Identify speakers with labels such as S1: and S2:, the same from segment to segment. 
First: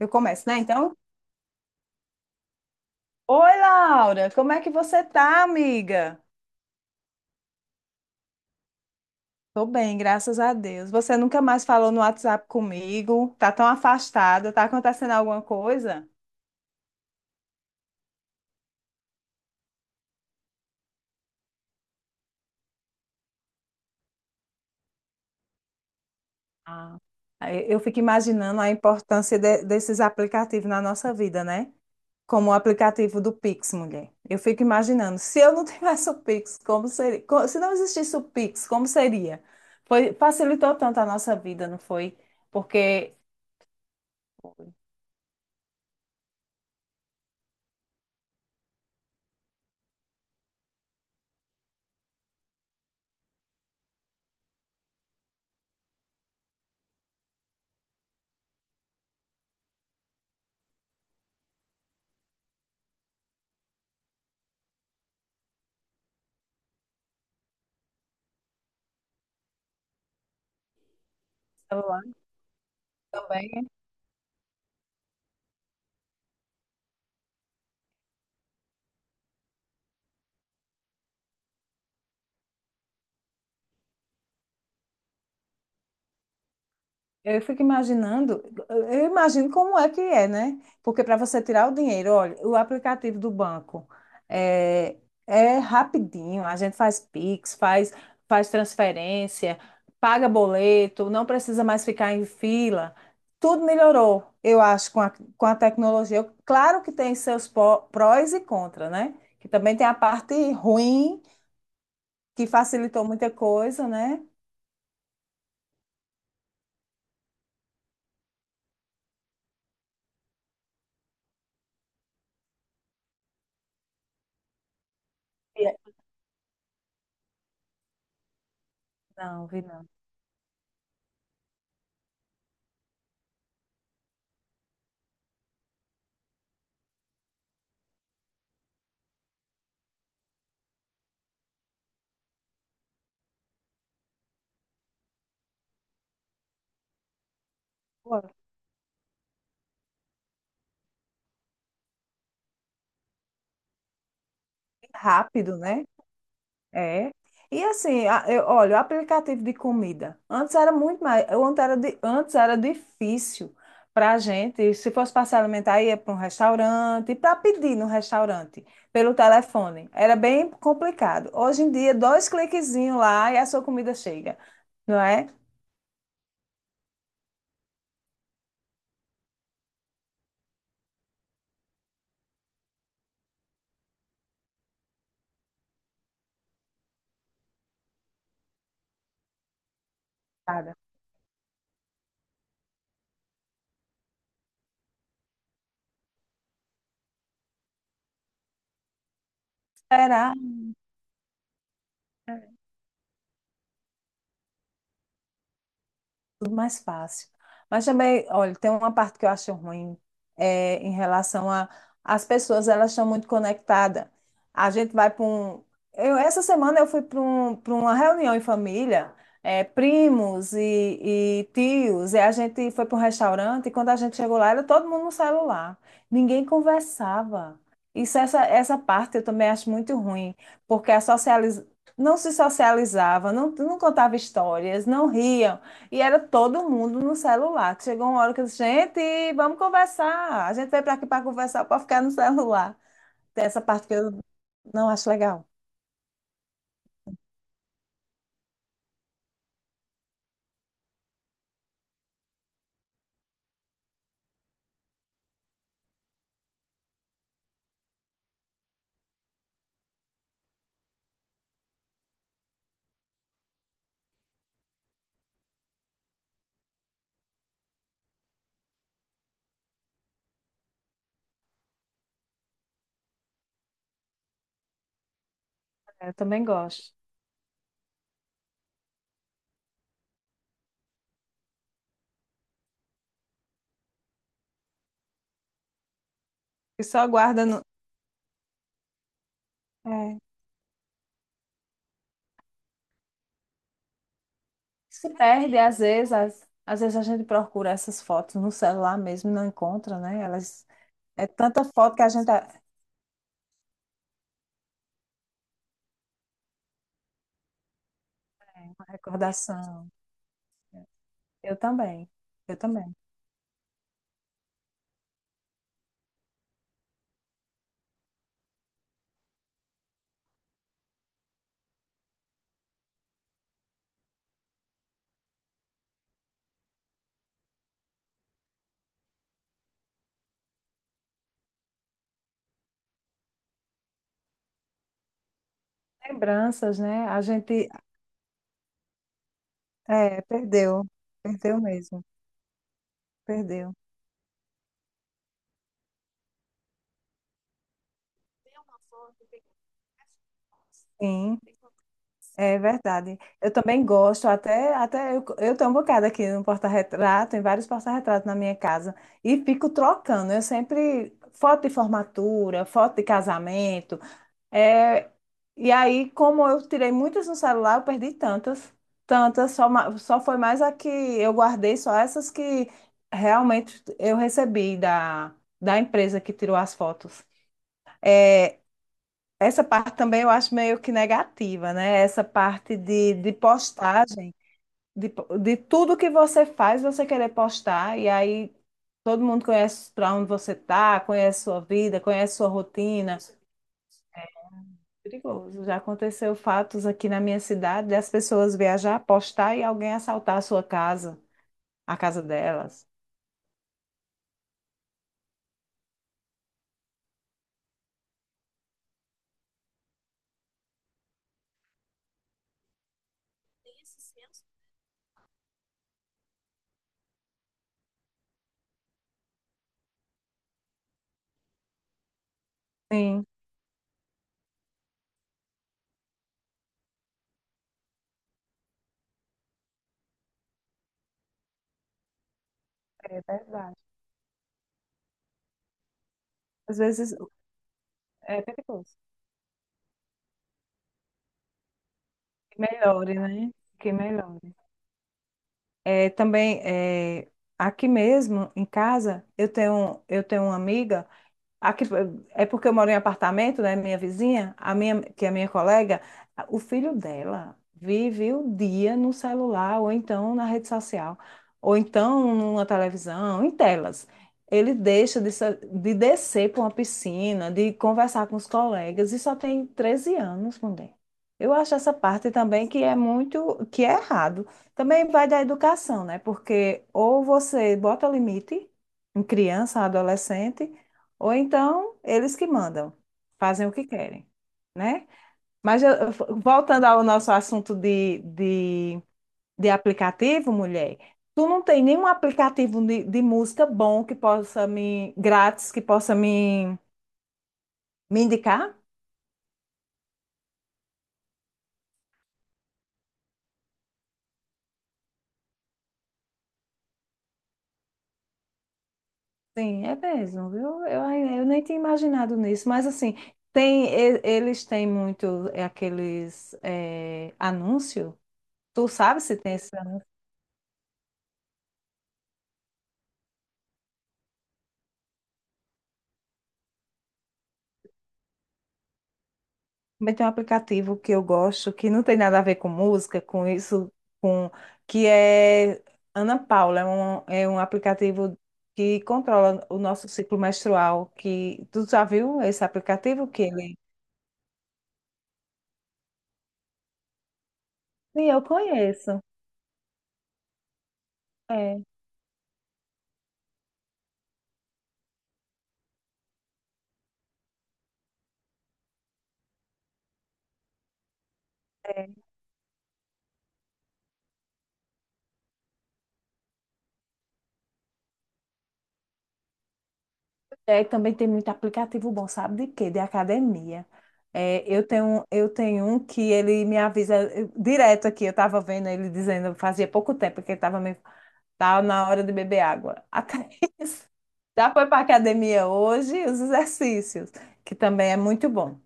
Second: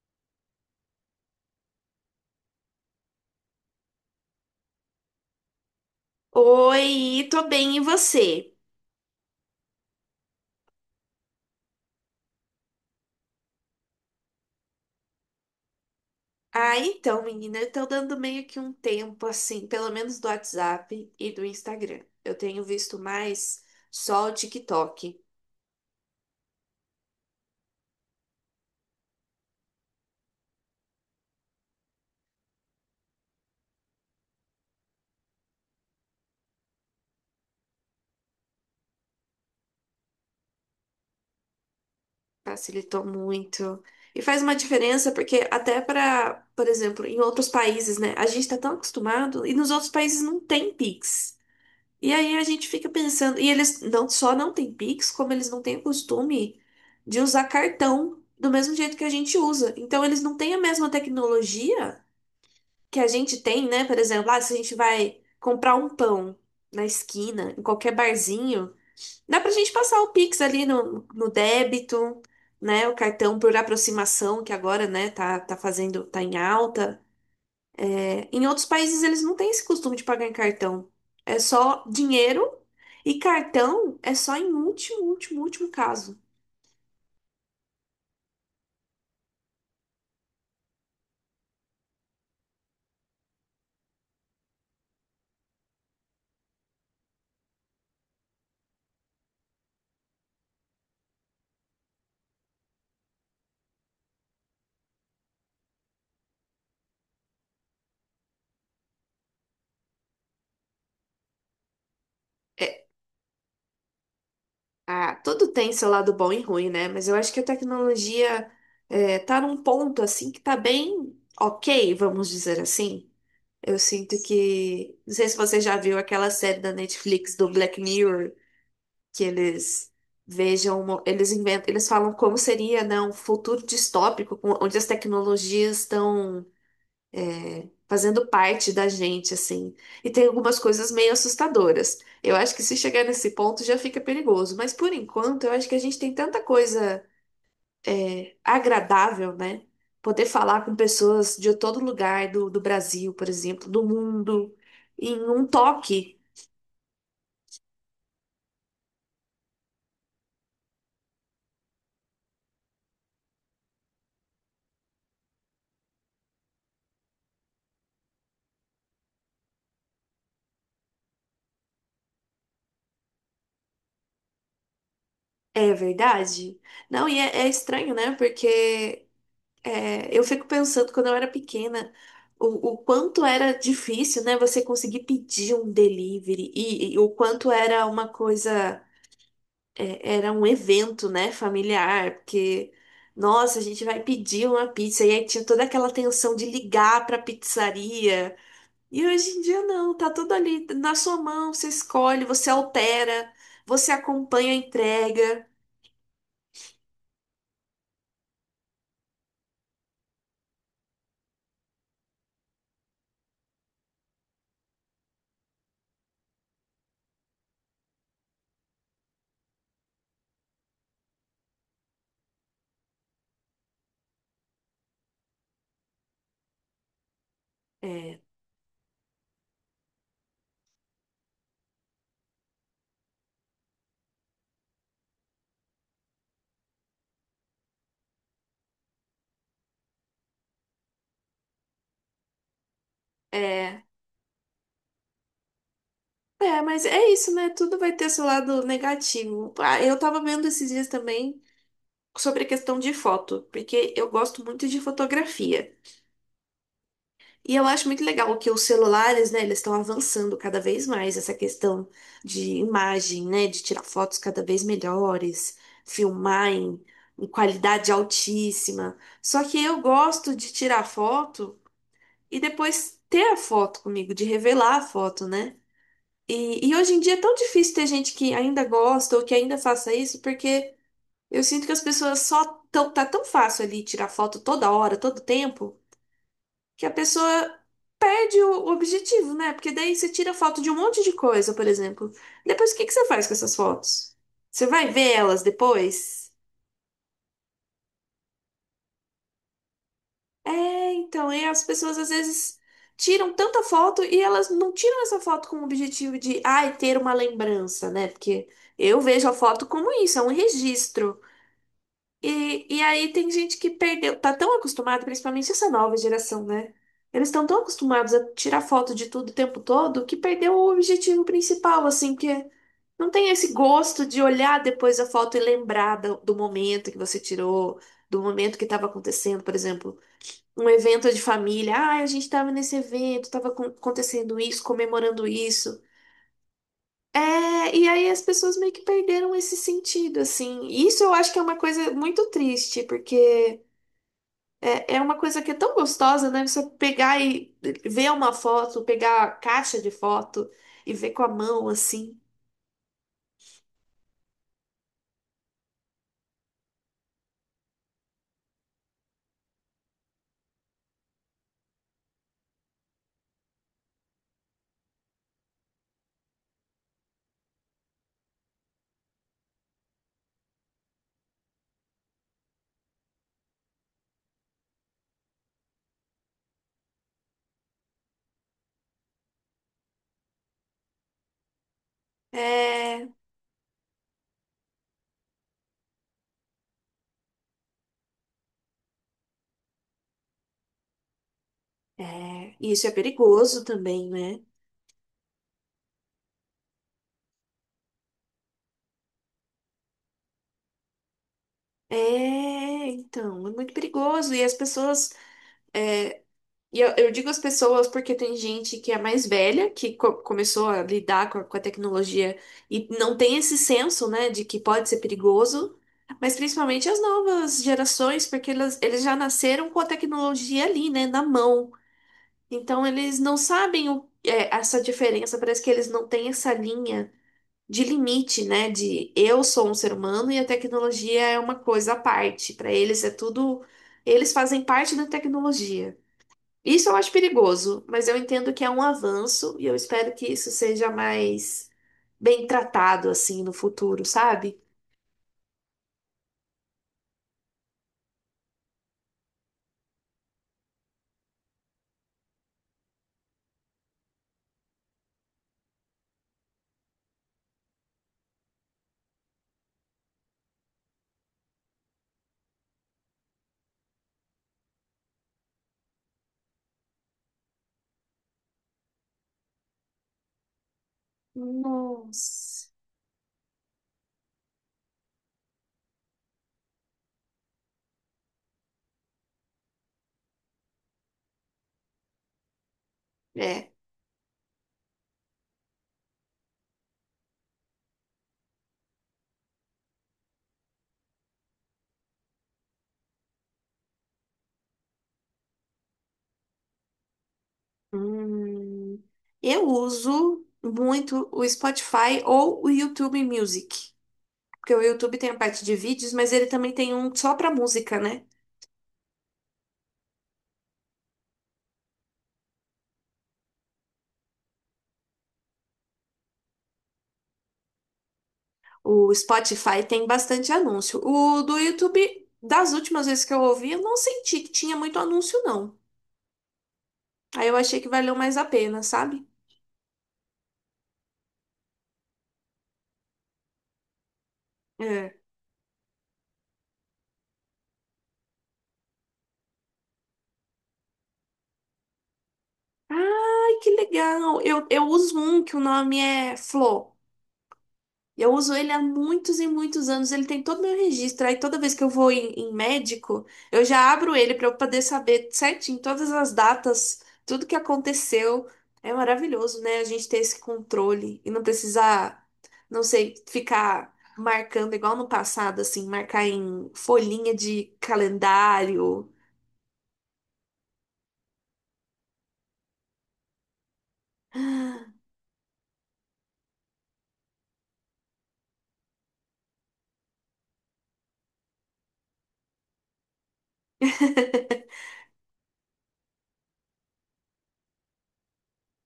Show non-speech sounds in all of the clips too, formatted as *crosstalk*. S1: Eu começo, né? Então, oi, Laura, como é que você tá, amiga?
S2: Oi, tô bem, e você?
S1: Tô bem, graças a Deus. Você nunca mais falou no WhatsApp comigo, tá tão afastada, tá acontecendo alguma coisa?
S2: Ah, então, menina, eu tô dando meio que um tempo, assim, pelo menos do WhatsApp e do Instagram. Eu tenho visto mais só o TikTok.
S1: Ah. Aí eu fico imaginando a importância desses aplicativos na nossa vida, né? Como o aplicativo do Pix, mulher. Eu fico imaginando, se eu não tivesse o Pix, como seria? Se não existisse o Pix, como seria? Foi, facilitou tanto a nossa vida, não foi?
S2: Facilitou
S1: Porque
S2: muito. E faz uma diferença, porque até pra, por exemplo, em outros países, né? A gente tá tão acostumado e nos outros países não tem Pix. E aí a gente fica pensando, e eles não só não têm Pix, como eles não têm o costume de usar cartão do mesmo jeito que a gente usa. Então eles não têm a mesma tecnologia que a gente tem, né? Por exemplo, ah, se a gente vai comprar um pão na esquina, em qualquer barzinho, dá pra gente passar o Pix ali no
S1: celular
S2: débito, né? O cartão por
S1: também.
S2: aproximação, que agora, né, tá fazendo, tá em alta. Em outros países eles não têm esse costume de pagar em cartão. É só dinheiro e cartão é só em último, último, último caso.
S1: Eu fico imaginando, eu imagino como é que é, né? Porque para você tirar o dinheiro, olha, o aplicativo do banco é, é rapidinho, a gente faz Pix, faz transferência, paga boleto, não precisa mais ficar em fila. Tudo melhorou, eu acho, com a tecnologia. Claro que tem seus prós e contras, né? Que também tem a parte ruim, que
S2: É,
S1: facilitou muita coisa, né?
S2: ah, tudo tem seu lado bom e ruim, né? Mas eu acho que a tecnologia é, tá num ponto assim que tá bem ok, vamos dizer assim. Eu sinto que. Não sei se você já
S1: E-
S2: viu aquela série da Netflix do Black Mirror, que
S1: Não, vi não.
S2: eles vejam, eles inventam, eles falam como seria, né, um futuro distópico, onde as tecnologias estão fazendo parte da gente, assim. E tem algumas coisas meio assustadoras. Eu acho que se chegar nesse ponto já fica perigoso, mas por enquanto eu acho que a gente tem tanta coisa
S1: Pô,
S2: é, agradável, né? Poder falar com pessoas de todo lugar do Brasil, por exemplo, do mundo,
S1: que
S2: em um
S1: rápido, né?
S2: toque.
S1: É. E assim, eu, olha, o aplicativo de comida. Antes era muito mais. Antes era difícil para a gente. Se fosse para se alimentar, ia para um restaurante, para pedir no restaurante, pelo telefone. Era bem complicado. Hoje em dia, dois cliquezinhos lá e a sua comida chega, não é?
S2: É verdade? Não, e é, é estranho, né? Porque é, eu fico pensando quando eu era pequena o quanto era difícil, né, você conseguir pedir um delivery e o quanto era uma coisa, é, era um
S1: Cara,
S2: evento, né, familiar, porque nossa, a gente vai pedir uma pizza e aí tinha toda aquela tensão de ligar para pizzaria. E hoje em dia não, tá tudo
S1: será?
S2: ali na sua mão, você escolhe, você altera, você acompanha a entrega.
S1: Tudo mais fácil. Mas também, olha, tem uma parte que eu acho ruim em relação a as pessoas, elas estão muito conectadas. A gente vai para um. Eu, essa semana eu fui para uma reunião em família, primos e tios, e a gente foi para um restaurante, e quando a gente chegou lá, era todo mundo no celular. Ninguém conversava. Isso,
S2: É,
S1: essa parte eu também acho muito ruim, porque não se socializava, não contava histórias, não ria. E era todo mundo no celular. Chegou uma hora que eu disse, gente, vamos conversar. A gente veio para aqui para conversar, para ficar no celular. Tem essa
S2: é.
S1: parte que eu não acho legal.
S2: É, mas é isso, né? Tudo vai ter seu lado negativo. Ah, eu tava vendo esses dias também sobre a questão de foto, porque eu gosto muito de fotografia. E eu acho muito legal que os celulares, né, eles estão avançando cada vez mais essa questão de imagem, né, de tirar fotos cada vez melhores, filmar em qualidade altíssima. Só que eu gosto de tirar foto e depois ter a foto comigo, de revelar a foto, né?
S1: É, eu também
S2: E
S1: gosto.
S2: hoje em dia é tão difícil ter gente que ainda gosta ou que ainda faça isso, porque eu sinto que as pessoas só tão, tá tão fácil ali tirar foto toda hora, todo tempo,
S1: E
S2: que a
S1: só guarda
S2: pessoa
S1: no...
S2: perde o objetivo, né? Porque daí você
S1: É.
S2: tira foto de um monte de coisa, por exemplo. Depois o que que você faz com essas fotos? Você vai
S1: Se
S2: ver elas
S1: perde, às vezes,
S2: depois?
S1: às vezes a gente procura essas fotos no celular mesmo e não encontra, né? Elas...
S2: É,
S1: É
S2: então, e as
S1: tanta foto
S2: pessoas
S1: que a
S2: às
S1: gente...
S2: vezes
S1: é.
S2: tiram tanta foto e elas não tiram essa foto com o objetivo de, ai, ter uma lembrança, né? Porque
S1: Uma
S2: eu vejo a foto
S1: recordação.
S2: como isso, é um registro.
S1: Eu também. Eu
S2: E
S1: também.
S2: aí tem gente que perdeu, tá tão acostumado, principalmente essa nova geração, né? Eles estão tão acostumados a tirar foto de tudo o tempo todo que perdeu o objetivo principal, assim, que não tem esse gosto de olhar depois a foto e lembrar do momento que você tirou, do momento que estava acontecendo, por exemplo, um evento de família. Ah, a gente estava nesse evento, estava acontecendo isso, comemorando isso.
S1: Lembranças, né? A gente...
S2: É, e aí as pessoas meio que perderam esse sentido,
S1: É,
S2: assim.
S1: perdeu.
S2: E isso eu acho que é uma
S1: Perdeu
S2: coisa
S1: mesmo.
S2: muito triste, porque
S1: Perdeu.
S2: é, é uma coisa que é tão gostosa, né? Você pegar e ver uma foto, pegar a caixa de foto e ver com a
S1: Sim,
S2: mão assim.
S1: é verdade. Eu também gosto, até eu tenho um bocado aqui no porta-retrato, em vários porta-retratos na minha casa, e fico trocando. Eu sempre, foto de formatura, foto de casamento. É, e aí, como eu tirei muitas no celular, eu perdi tantas, tantas, só, só foi mais a que eu guardei, só essas que realmente eu recebi da empresa que tirou as fotos. É, essa parte também eu acho meio que negativa, né? Essa parte
S2: É,
S1: de postagem, de tudo que você faz, você querer postar, e aí todo mundo conhece para onde você tá, conhece sua vida, conhece sua
S2: é, e isso é
S1: rotina. Isso é.
S2: perigoso também, né?
S1: Perigoso. Já aconteceu fatos aqui na minha cidade das pessoas viajar, postar e alguém assaltar a sua casa, a casa delas.
S2: É, então, é muito perigoso. E as pessoas, é, e eu digo as pessoas porque tem gente que é mais velha, que começou a lidar com com a tecnologia e não tem esse senso, né, de que pode ser perigoso, mas principalmente as novas gerações, porque elas, eles já nasceram com a tecnologia ali, né, na mão. Então eles
S1: Sim,
S2: não sabem o, é, essa diferença, parece que eles não têm essa linha de limite, né, de eu sou um ser humano e a tecnologia é uma coisa à parte. Para eles é
S1: é
S2: tudo,
S1: verdade.
S2: eles fazem parte da tecnologia.
S1: Às
S2: Isso eu acho
S1: vezes
S2: perigoso, mas eu
S1: é
S2: entendo que é um
S1: perigoso.
S2: avanço e eu espero que isso seja mais bem
S1: Que
S2: tratado
S1: melhore,
S2: assim
S1: né?
S2: no
S1: Que
S2: futuro,
S1: melhore.
S2: sabe?
S1: É, também é, aqui mesmo em casa eu tenho uma amiga. Aqui, é porque eu moro em apartamento, né? Minha vizinha, a minha, que é minha colega, o filho dela vive o dia no celular, ou então na rede social, ou então numa televisão, em telas. Ele deixa de descer para uma piscina, de conversar com os colegas, e só tem 13 anos, mulher. Eu acho essa parte também
S2: Nossa.
S1: que é muito, que é errado. Também vai da educação, né? Porque ou você bota limite em criança, adolescente, ou então, eles que mandam, fazem
S2: É.
S1: o que querem, né? Mas voltando ao nosso assunto de aplicativo, mulher, tu não tem nenhum aplicativo de música bom que possa me, grátis, que possa me indicar?
S2: Hum, eu uso muito o Spotify ou o YouTube Music, porque o YouTube tem a parte de vídeos, mas ele também tem um só para música, né?
S1: Sim, é mesmo, viu? Eu nem tinha imaginado nisso, mas assim, tem, eles têm muito aqueles anúncios. Tu
S2: O
S1: sabe se tem esse.
S2: Spotify tem bastante anúncio. O do YouTube, das últimas vezes que eu ouvi, eu não senti que tinha muito anúncio, não. Aí eu achei que valeu mais a pena, sabe?
S1: Também tem um aplicativo que eu gosto, que não tem nada a ver com música, com isso, com que
S2: É.
S1: é Ana Paula, é um aplicativo que controla o nosso ciclo menstrual, que tu já viu esse aplicativo que
S2: Ai, que
S1: ele...
S2: legal! Eu uso um que o nome é Flo.
S1: Sim,
S2: Eu
S1: eu
S2: uso ele há
S1: conheço.
S2: muitos e muitos anos. Ele tem todo o meu registro. Aí toda vez
S1: É,
S2: que eu vou em médico, eu já abro ele para eu poder saber certinho todas as datas, tudo que aconteceu. É maravilhoso, né? A gente ter esse controle e não precisar, não sei, ficar marcando igual no passado, assim, marcar em folhinha de calendário.
S1: é, também tem muito aplicativo bom, sabe de quê? De academia. É, eu tenho um que ele me avisa direto aqui, eu estava vendo ele dizendo, fazia pouco tempo que ele estava me tá na hora de beber água. A Thaís *laughs*
S2: *laughs*
S1: já foi para academia hoje, os exercícios, que também é muito bom.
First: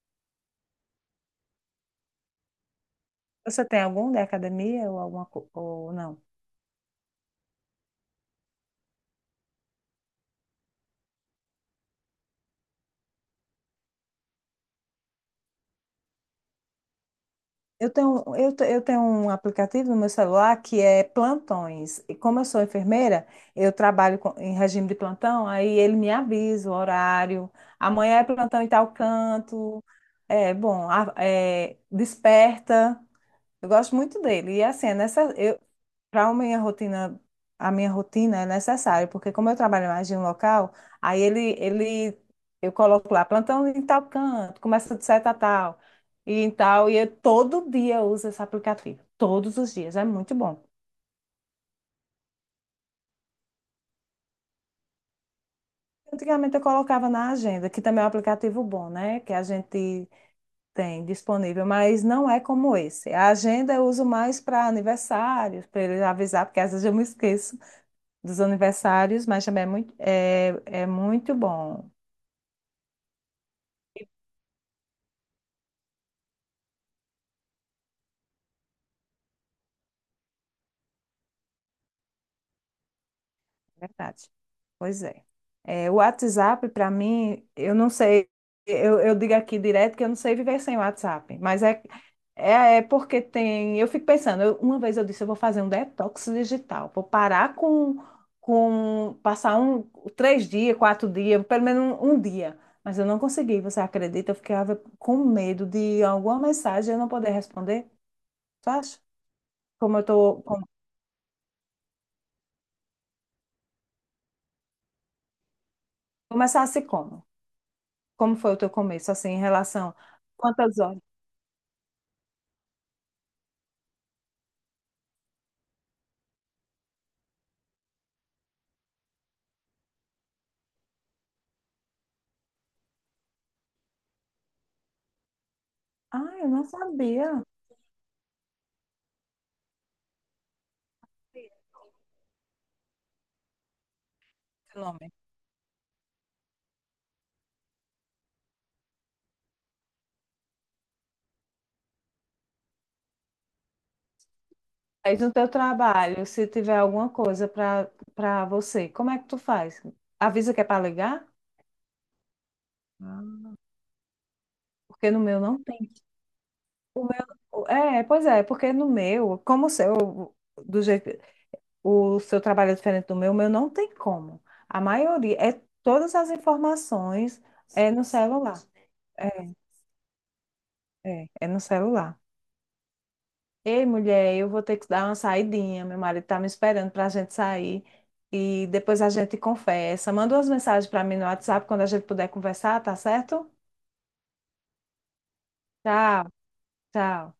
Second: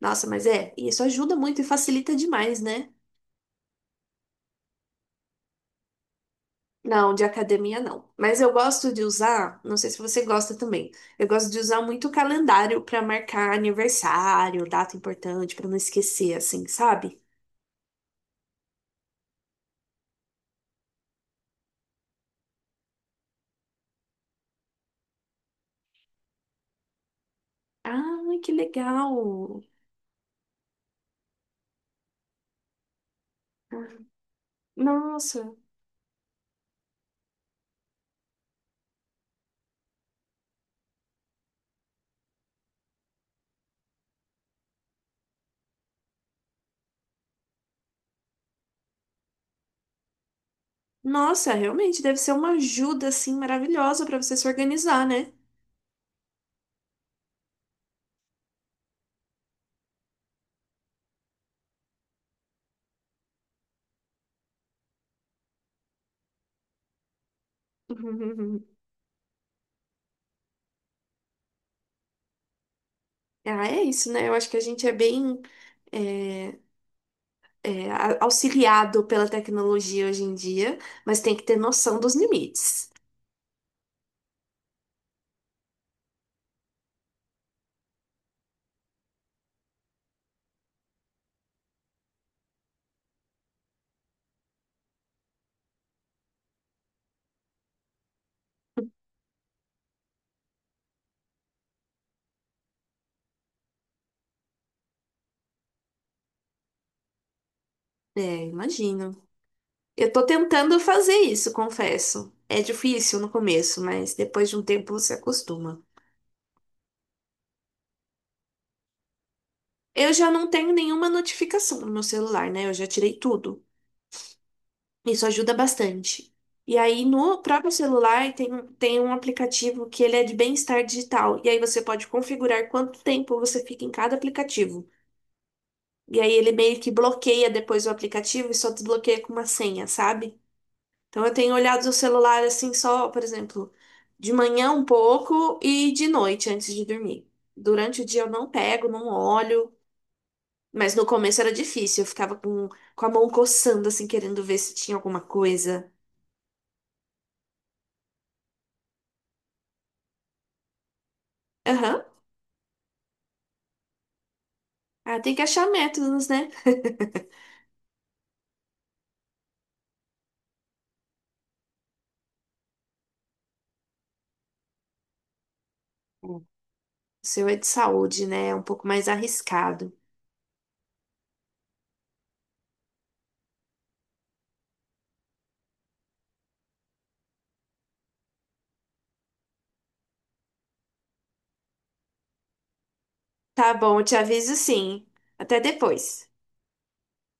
S2: Nossa, mas é, isso ajuda muito e facilita demais, né?
S1: Você tem algum da academia ou alguma ou não?
S2: Não, de academia não. Mas eu gosto de usar, não sei se você gosta também. Eu gosto de usar muito o calendário pra marcar aniversário, data importante, pra não esquecer, assim, sabe?
S1: Eu tenho um aplicativo no meu celular que é plantões. E como eu sou enfermeira, eu trabalho em regime de plantão, aí ele me avisa o horário. Amanhã
S2: Ah,
S1: é
S2: que
S1: plantão em tal
S2: legal.
S1: canto. É bom, desperta. Eu gosto muito dele. E assim, é nessa,
S2: Nossa.
S1: eu, para a minha rotina é necessário, porque como eu trabalho mais de um local, aí eu coloco lá, plantão em tal canto, começa de seta a tal, e em tal, e eu todo dia eu uso esse aplicativo. Todos os dias, é muito bom.
S2: Nossa, realmente deve ser uma ajuda assim maravilhosa pra você se organizar, né?
S1: Antigamente eu colocava na agenda, que também é um aplicativo bom, né? Que a gente tem disponível, mas não é como esse. A agenda eu uso mais para aniversários, para ele avisar, porque às vezes eu me esqueço dos
S2: *laughs*
S1: aniversários, mas também é muito, é muito bom,
S2: Ah, é isso, né? Eu acho que a gente é bem eh, é, auxiliado pela tecnologia hoje em dia, mas tem que ter noção dos limites.
S1: é verdade. Pois é. É, o WhatsApp, para mim, eu não sei, eu digo aqui direto que eu não sei viver sem o WhatsApp, mas é, é porque tem. Eu fico pensando, uma vez eu disse, eu vou fazer um detox digital, vou parar com passar 3 dias, 4 dias, pelo menos um dia. Mas eu não consegui, você acredita? Eu ficava com medo de alguma mensagem eu não poder responder,
S2: É,
S1: tu acha?
S2: imagino.
S1: Como eu
S2: Eu tô
S1: tô,
S2: tentando fazer isso, confesso. É difícil no começo, mas depois de um tempo você acostuma.
S1: começasse como? Como foi o teu começo, assim, em relação...
S2: Eu já não tenho
S1: Quantas horas?
S2: nenhuma notificação no meu celular, né? Eu já tirei tudo. Isso ajuda bastante. E aí, no próprio celular, tem, tem um aplicativo que ele é de bem-estar digital. E aí você pode configurar quanto tempo você fica em cada aplicativo. E aí
S1: Ah, eu
S2: ele
S1: não
S2: meio que
S1: sabia
S2: bloqueia depois o aplicativo e só desbloqueia com uma senha, sabe? Então eu tenho olhado o celular assim só, por exemplo, de manhã
S1: o
S2: um
S1: nome.
S2: pouco e de noite antes de dormir. Durante o dia eu não pego, não olho, mas no começo era difícil, eu ficava com a mão coçando assim, querendo ver se tinha
S1: Aí
S2: alguma
S1: no teu
S2: coisa.
S1: trabalho, se tiver alguma coisa para você, como é que tu faz? Avisa que é para ligar?
S2: Aham.
S1: Ah. Porque no
S2: Ah, tem
S1: meu
S2: que
S1: não
S2: achar
S1: tem.
S2: métodos, né?
S1: O meu... É, pois é, porque no meu, como o seu, do jeito, o seu trabalho é diferente do meu, o meu não tem como. A maioria, é todas as
S2: O
S1: informações
S2: seu é de
S1: é no
S2: saúde, né? É um
S1: celular.
S2: pouco mais
S1: É,
S2: arriscado.
S1: é no celular. Ei, mulher, eu vou ter que dar uma saidinha. Meu marido tá me esperando para a gente sair e depois a gente conversa. Manda umas mensagens para mim no WhatsApp quando a gente puder conversar, tá certo?
S2: Tá bom, eu te aviso sim. Até
S1: Tchau,
S2: depois.
S1: tchau.